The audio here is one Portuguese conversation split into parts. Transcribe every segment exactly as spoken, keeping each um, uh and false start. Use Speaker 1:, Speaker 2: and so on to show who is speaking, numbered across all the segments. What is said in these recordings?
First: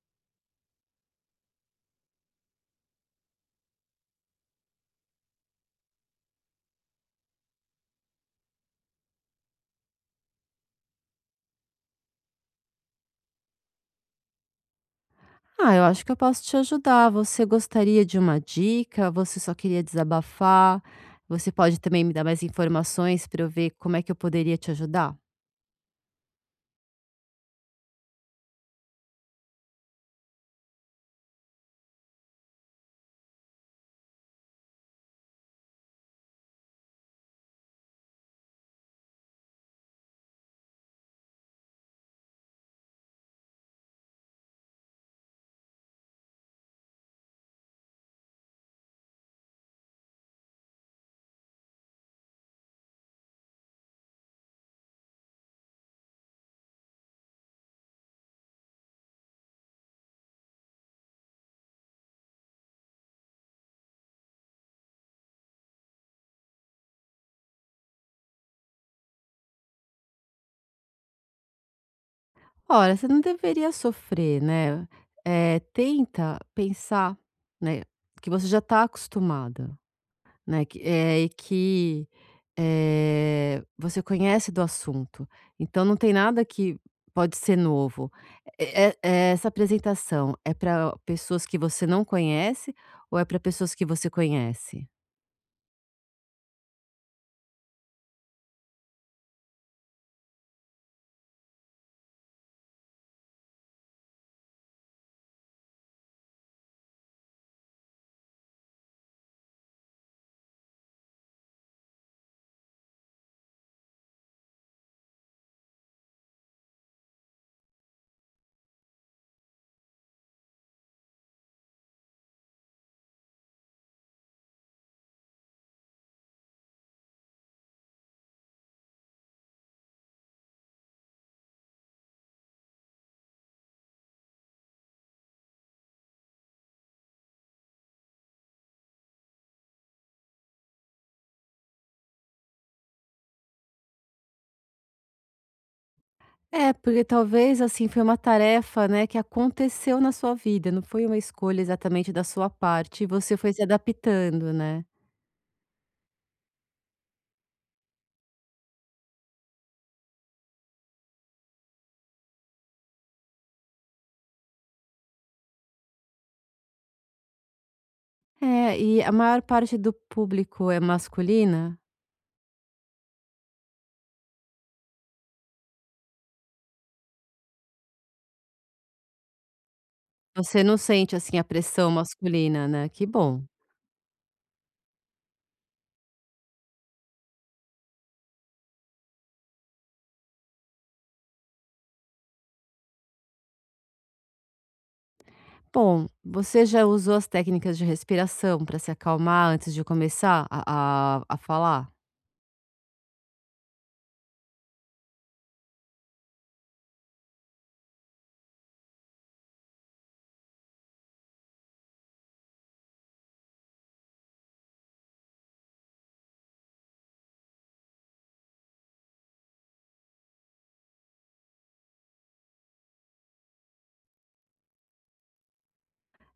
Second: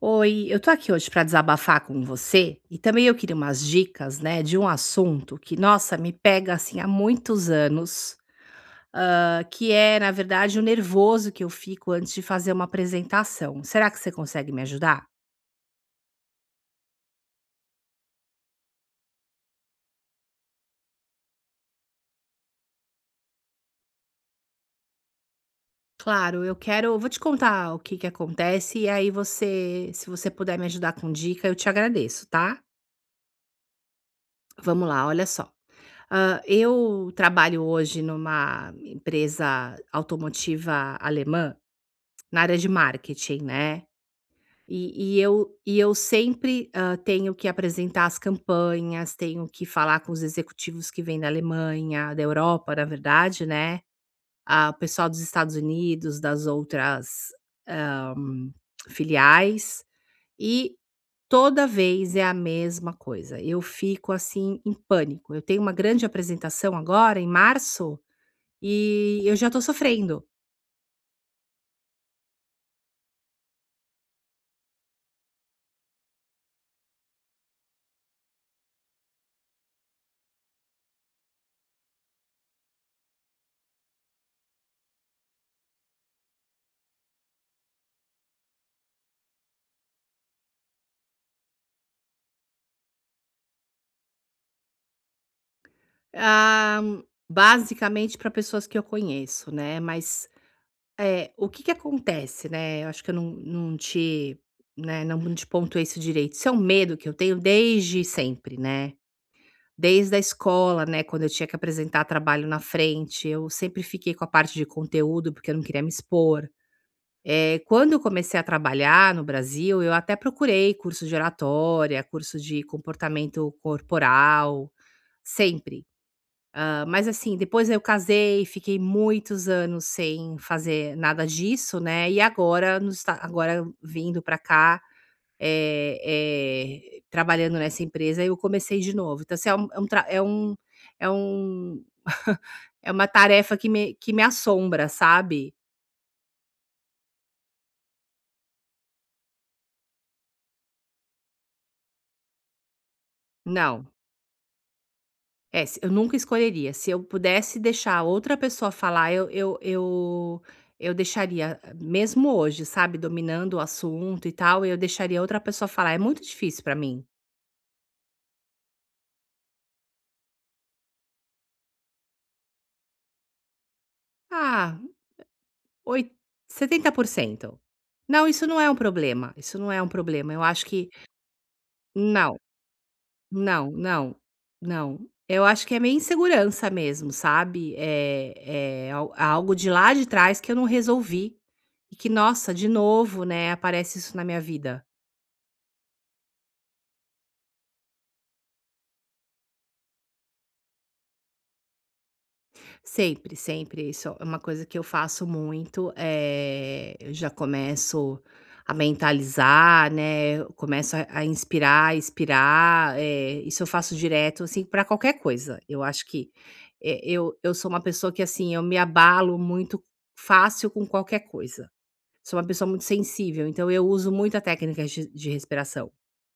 Speaker 1: Oi, eu tô aqui hoje pra desabafar com você e também eu queria umas dicas, né, de um assunto que, nossa, me pega assim há muitos anos, hã, que é, na verdade, o nervoso que eu fico antes de fazer uma apresentação. Será que você consegue me ajudar?
Speaker 2: Ah, eu acho que eu posso te ajudar. Você gostaria de uma dica? Você só queria desabafar? Você pode também me dar mais informações para eu ver como é que eu poderia te ajudar?
Speaker 1: Claro, eu quero vou te contar o que que acontece e aí você se você puder me ajudar com dica, eu te agradeço, tá? Vamos lá, olha só. Hã, eu trabalho hoje numa empresa automotiva alemã na área de marketing, né. E e eu e eu sempre, hã, tenho que apresentar as campanhas, tenho que falar com os executivos que vêm da Alemanha, da Europa, na verdade, né, ah, o pessoal dos Estados Unidos, das outras, hã, filiais, e toda vez é a mesma coisa. Eu fico, assim, em pânico. Eu tenho uma grande apresentação agora em março, e eu já estou sofrendo.
Speaker 2: Ora, você não deveria sofrer, né? Eh, tenta pensar, né, que você já está acostumada. Né, que é, e que, eh, você conhece do assunto, então não tem nada que pode ser novo. Eh eh, essa apresentação é para pessoas que você não conhece ou é para pessoas que você conhece?
Speaker 1: Ah, basicamente para pessoas que eu conheço, né, mas, eh, o que que acontece, né, eu acho que eu não não te né, não te pontuei isso direito. Isso é um medo que eu tenho desde sempre, né, desde a escola, né, quando eu tinha que apresentar trabalho na frente, eu sempre fiquei com a parte de conteúdo, porque eu não queria me expor. Eh, quando eu comecei a trabalhar no Brasil, eu até procurei curso de oratória, curso de comportamento corporal, sempre. Ah, mas assim, depois eu casei, fiquei muitos anos sem fazer nada disso, né, e agora nos Esta agora vindo para cá, eh eh, trabalhando nessa empresa, eu comecei de novo. Então assim, é um é um tra é um é um é uma tarefa que me que me assombra, sabe.
Speaker 2: É, porque talvez, assim, foi uma tarefa, né, que aconteceu na sua vida, não foi uma escolha exatamente da sua parte e você foi se
Speaker 1: Não.
Speaker 2: adaptando, né.
Speaker 1: É, se eu nunca escolheria. Se eu pudesse deixar outra pessoa falar, eu eu eu eu deixaria, mesmo hoje, sabe, dominando o assunto e tal, eu deixaria outra pessoa falar. É muito difícil pra mim.
Speaker 2: É, e a maior parte do público é masculina?
Speaker 1: Ah, oit- setenta por cento? Não, isso não é um problema, isso não é um problema. Eu
Speaker 2: Você
Speaker 1: acho
Speaker 2: não
Speaker 1: que
Speaker 2: sente, assim, a pressão
Speaker 1: não.
Speaker 2: masculina, né, que bom.
Speaker 1: Não, não, não. Eu acho que é meio insegurança mesmo, sabe? É, é al- algo de lá de trás que eu não resolvi. E que, nossa, de novo, né, aparece isso na minha vida.
Speaker 2: Bom, você já usou as técnicas de respiração para se acalmar antes de começar a a a falar?
Speaker 1: Sempre, sempre. Isso é uma coisa que eu faço muito. Eh, eu já começo a mentalizar, né? Eu começo a, a inspirar, expirar. Eh, isso eu faço direto, assim, para qualquer coisa. Eu acho que eh, eu, eu sou uma pessoa que, assim, eu me abalo muito fácil com qualquer coisa. Sou uma pessoa muito sensível, então eu uso muita técnica de de respiração.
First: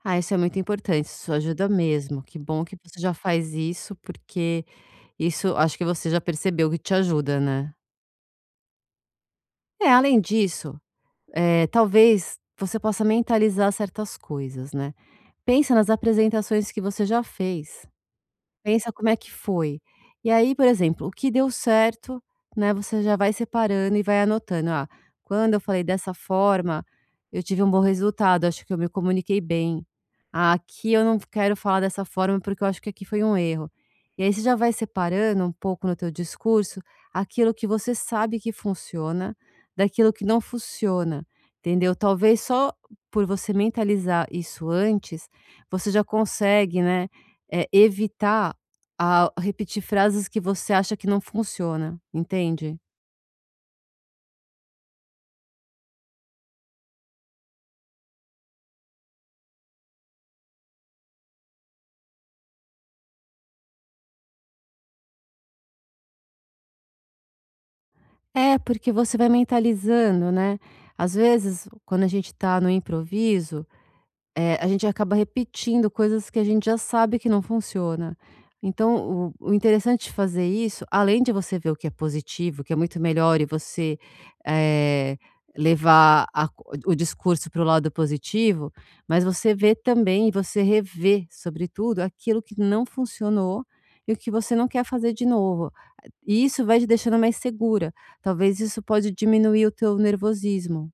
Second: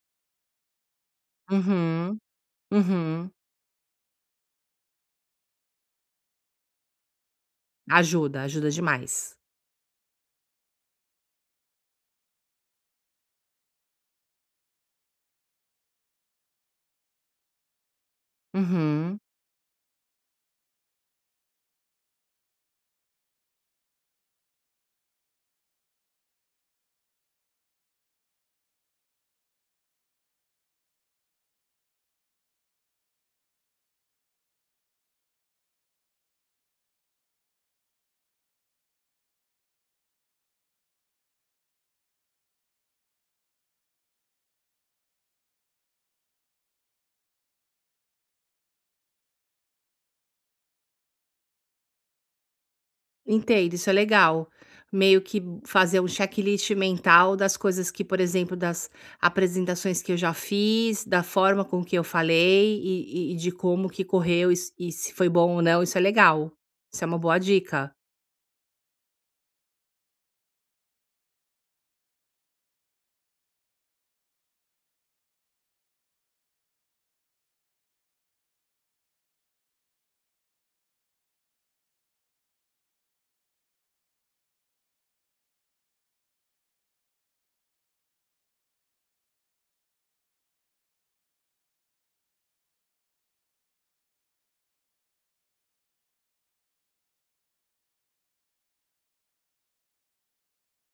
Speaker 2: Ah, isso é muito importante, isso ajuda
Speaker 1: Uhum,
Speaker 2: mesmo, que bom que você já
Speaker 1: uhum.
Speaker 2: faz isso, porque isso acho que você já percebeu que te ajuda, né.
Speaker 1: Ajuda, ajuda demais.
Speaker 2: É, além disso, eh, talvez você possa mentalizar certas coisas, né. Pensa nas apresentações que você já fez. Pensa como é
Speaker 1: Uhum.
Speaker 2: que foi. E aí, por exemplo, o que deu certo, né, você já vai separando e vai anotando: "Ah, quando eu falei dessa forma, eu tive um bom resultado, acho que eu me comuniquei bem. Ah, aqui eu não quero falar dessa forma, porque eu acho que aqui foi um erro". E aí você já vai separando um pouco no teu discurso aquilo que você sabe que funciona, daquilo que não funciona, entendeu? Talvez só por você mentalizar isso antes, você já consegue, né, eh, evitar a repetir frases que você acha que não funciona, entende?
Speaker 1: Entendo, isso é legal. Meio que fazer um checklist mental das coisas que, por exemplo, das apresentações que eu já fiz, da forma com que eu falei e, e- e de como que correu e, s- e se foi bom ou não, isso é legal. Isso é uma boa dica.
Speaker 2: É, porque você vai mentalizando, né. Às vezes, quando a gente tá no improviso, Eh, a gente acaba repetindo coisas que a gente já sabe que não funciona. Então, o o interessante de fazer isso, além de você ver o que é positivo, que é muito melhor e você, eh, levar a co o discurso para o lado positivo, mas você vê também e você rever, sobretudo, aquilo que não funcionou e o que você não quer fazer de novo. E isso vai te deixando mais segura. Talvez isso pode diminuir o teu nervosismo.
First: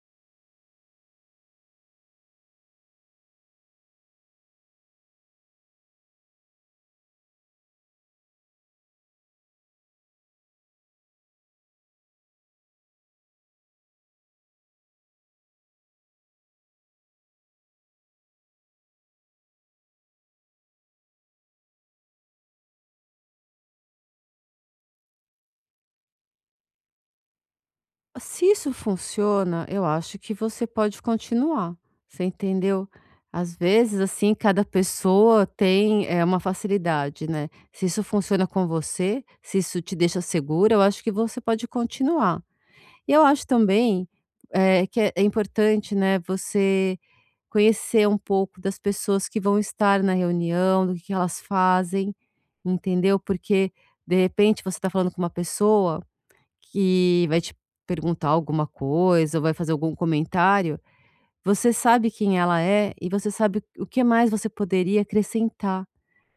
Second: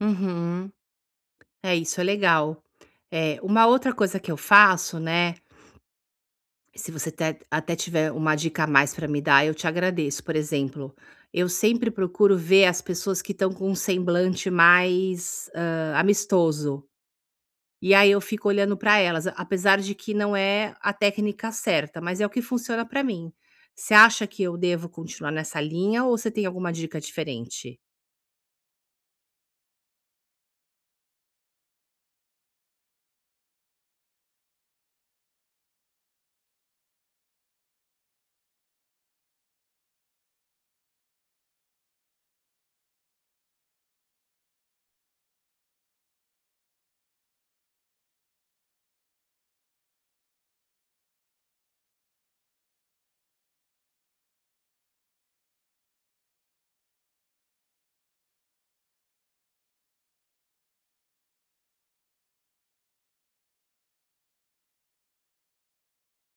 Speaker 1: Uhum. É, isso é legal. É, uma outra coisa que eu faço, né? Se você te até tiver uma dica a mais para me dar, eu te agradeço. Por exemplo, eu sempre procuro ver as pessoas que estão com um semblante mais, hã, amistoso. E aí eu fico olhando para elas, a- apesar de que não é a técnica certa, mas é o que funciona para mim. Você acha que eu devo continuar nessa linha ou você tem alguma dica diferente?
Speaker 2: Se isso funciona, eu acho que você pode continuar, você entendeu? Às vezes, assim, cada pessoa tem, é uma facilidade, né. Se isso funciona com você, se isso te deixa segura, eu acho que você pode continuar. E eu acho também, é que é é importante, né, você conhecer um pouco das pessoas que vão estar na reunião, do que que elas fazem, entendeu? Porque, de repente, você está falando com uma pessoa que vai te perguntar alguma coisa ou vai fazer algum comentário, você sabe quem ela é e você sabe o que mais você poderia acrescentar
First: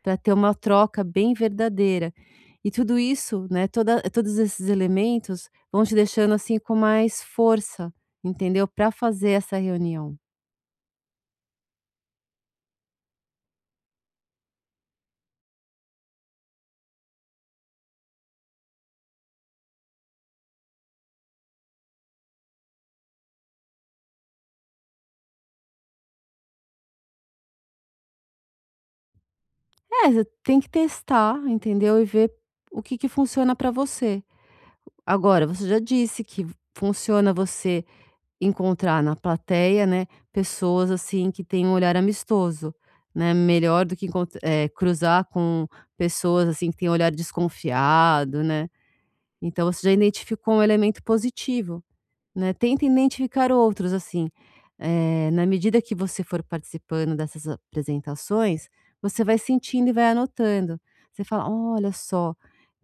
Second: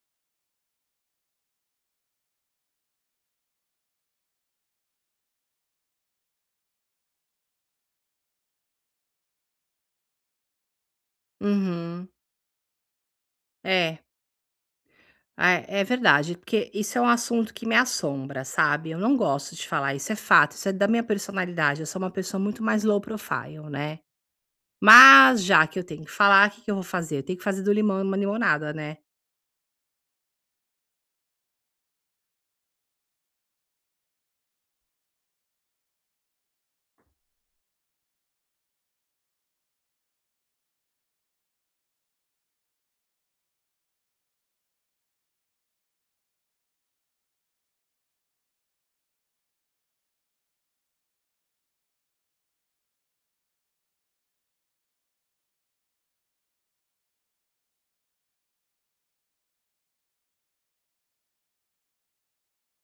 Speaker 2: para ter uma troca bem verdadeira. E tudo isso, né, toda, todos esses elementos vão te deixando assim com mais força, entendeu? Para fazer essa reunião.
Speaker 1: Uhum. É. Ah, é, é verdade, porque isso é um assunto que me assombra, sabe? Eu não gosto de falar, isso é fato, isso é da minha personalidade. Eu sou uma pessoa muito mais low profile, né? Mas já que eu tenho que falar, o que que eu vou fazer? Eu tenho que fazer do limão uma limonada, né?
Speaker 2: É, você tem que testar, entendeu? E ver o que, que funciona para você. Agora, você já disse que funciona você encontrar na plateia, né, pessoas, assim, que têm um olhar amistoso, né, melhor do que encont eh, cruzar com pessoas, assim, que têm um olhar desconfiado, né. Então você já identificou um elemento positivo. Né, tenta identificar outros, assim, eh, na medida que você for participando dessas apresentações, você vai sentindo e vai anotando. Você fala: "Olha só,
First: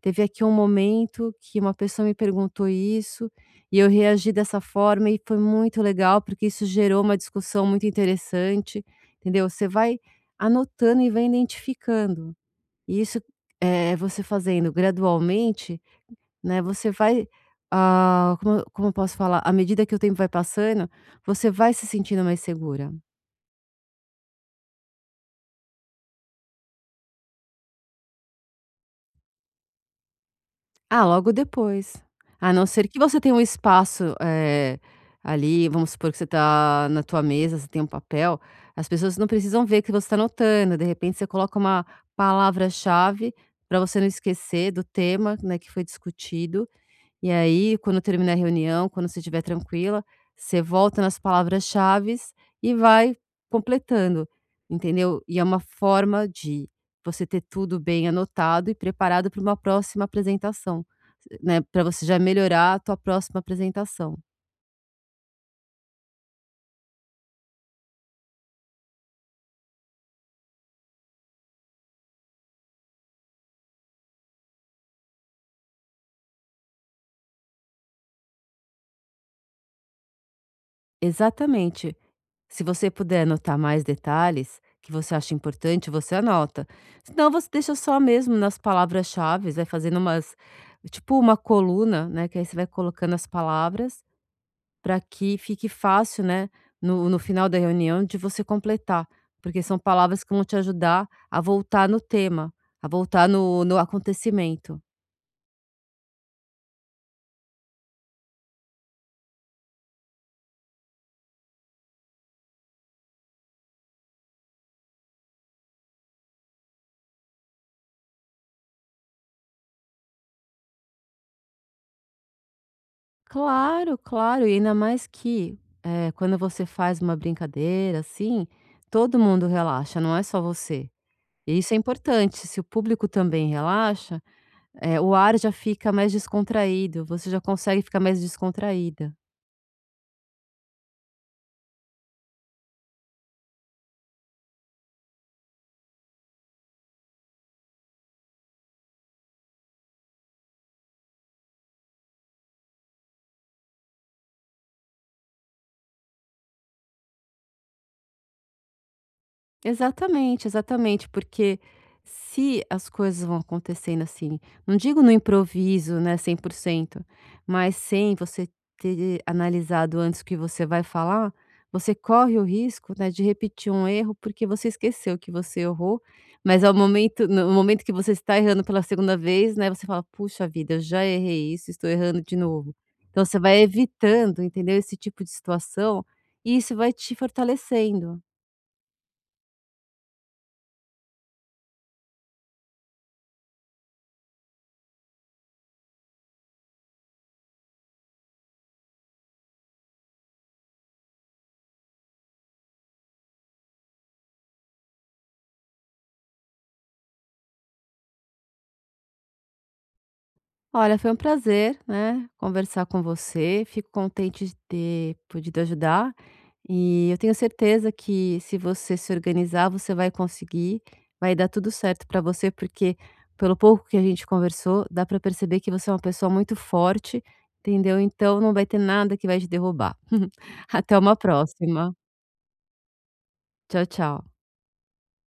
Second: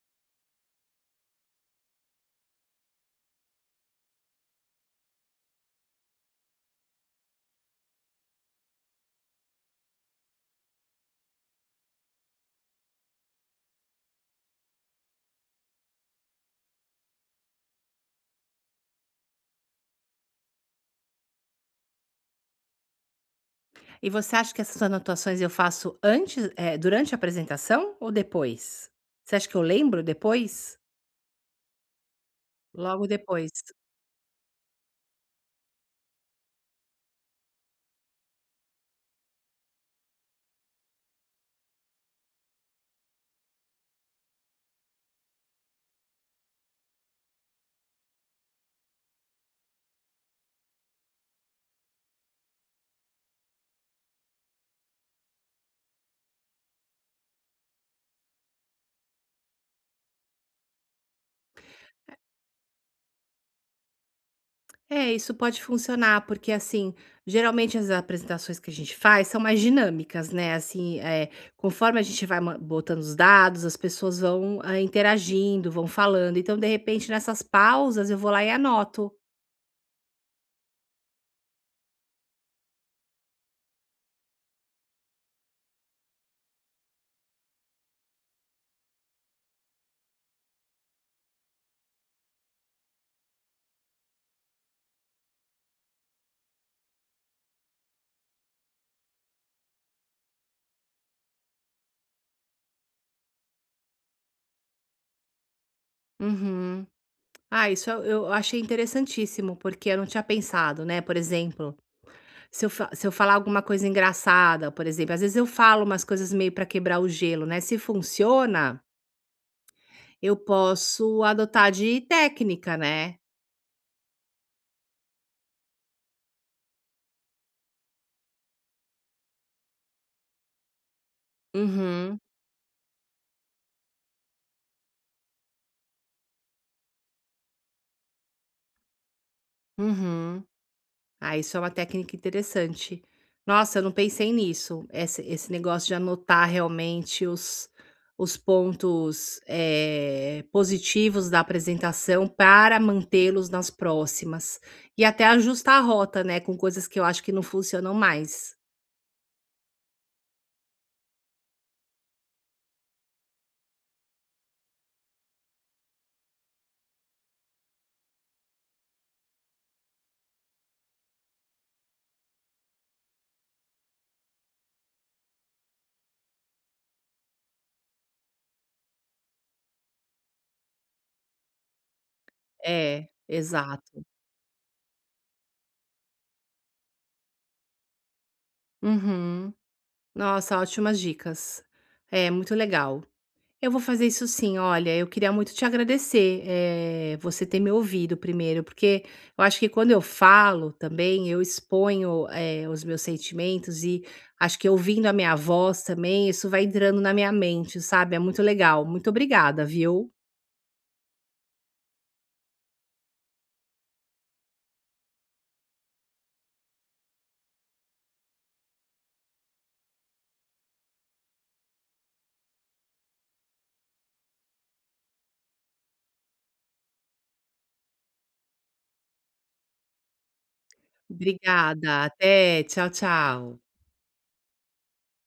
Speaker 2: teve aqui um momento que uma pessoa me perguntou isso e eu reagi dessa forma e foi muito legal, porque isso gerou uma discussão muito interessante", entendeu? Você vai anotando e vai identificando. E isso, é você fazendo gradualmente, né, você vai, ah, como eu- como eu posso falar? À medida que o tempo vai passando, você vai se sentindo mais segura.
Speaker 1: E você acha que essas anotações eu faço antes, é, durante a apresentação ou depois? Você acha que eu lembro depois?
Speaker 2: Ah, logo depois. A não ser que
Speaker 1: Logo
Speaker 2: você tenha um
Speaker 1: depois.
Speaker 2: espaço, eh, ali, vamos supor que você está na tua mesa, você tem um papel, as pessoas não precisam ver que você está anotando, de repente você coloca uma palavra-chave para você não esquecer do tema, né, que foi discutido. E aí, quando terminar a reunião, quando você estiver tranquila, você volta nas palavras-chaves e vai completando, entendeu? E é uma forma de você ter tudo bem anotado e preparado para uma próxima apresentação, né, para você já melhorar a tua próxima apresentação.
Speaker 1: É, isso pode funcionar, porque assim, geralmente as apresentações que a gente faz são mais dinâmicas, né? Assim, é, conforme a gente vai ma- botando os dados, as pessoas vão ah, interagindo, vão falando. Então, de repente, nessas pausas, eu vou lá e anoto.
Speaker 2: Exatamente. Se você puder anotar mais detalhes que você acha importante, você anota. Senão você deixa só mesmo nas palavras-chaves, vai fazendo umas tipo uma coluna, né, que aí você vai colocando as palavras para que fique fácil, né, no, no final da reunião de você completar, porque são palavras que vão te ajudar a voltar no tema, a voltar no, no acontecimento.
Speaker 1: Uhum. Ah, isso eu eu achei interessantíssimo, porque eu não tinha pensado, né? Por exemplo, se eu, fa- se eu falar alguma coisa engraçada, por exemplo, às vezes eu falo umas coisas meio para quebrar o gelo, né? Se funciona, eu posso adotar de técnica, né?
Speaker 2: Claro, claro, e ainda mais que eh, quando você faz uma brincadeira assim, todo mundo relaxa, não é só você. E isso é
Speaker 1: Uhum,
Speaker 2: importante, se o público também relaxa, eh, o ar já fica mais descontraído, você já consegue ficar mais descontraída.
Speaker 1: uhum. Ah, isso é uma técnica interessante. Nossa, eu não pensei nisso. Esse, esse negócio de anotar realmente os, os pontos eh, positivos da apresentação para mantê-los nas próximas. E até ajustar a rota, né? Com coisas que eu acho que não funcionam mais.
Speaker 2: Exatamente, exatamente, porque se as coisas vão acontecendo assim, não digo no improviso, né, cem por cento, mas sem você ter analisado antes o que você vai falar, você corre o risco, né, de repetir um erro, porque você esqueceu que você errou, mas ao momento no momento que você está errando pela segunda vez, né, você fala: "Puxa vida, eu já errei isso, estou errando de novo".
Speaker 1: É,
Speaker 2: Então você vai
Speaker 1: exato.
Speaker 2: evitando, entendeu, esse tipo de situação, e isso vai te fortalecendo.
Speaker 1: Uhum. Nossa, ótimas dicas. É, muito legal. Eu vou fazer isso sim. Olha, eu queria muito te agradecer, eh, você ter me ouvido primeiro, porque eu acho que quando eu falo também, eu exponho, eh, os meus sentimentos e acho que ouvindo a minha voz também, isso vai entrando na minha mente, sabe? É muito legal. Muito obrigada, viu?
Speaker 2: Olha, foi um prazer, né, conversar com você. Fico contente de ter podido ajudar e eu tenho certeza que se você se organizar, você vai conseguir, vai dar tudo certo para você, porque pelo pouco que a gente conversou, dá para perceber que você é uma pessoa muito forte, entendeu? Então não vai ter nada que vai te derrubar. Até uma próxima.
Speaker 1: Obrigada. Até. Tchau, tchau.
Speaker 2: Tchau, tchau.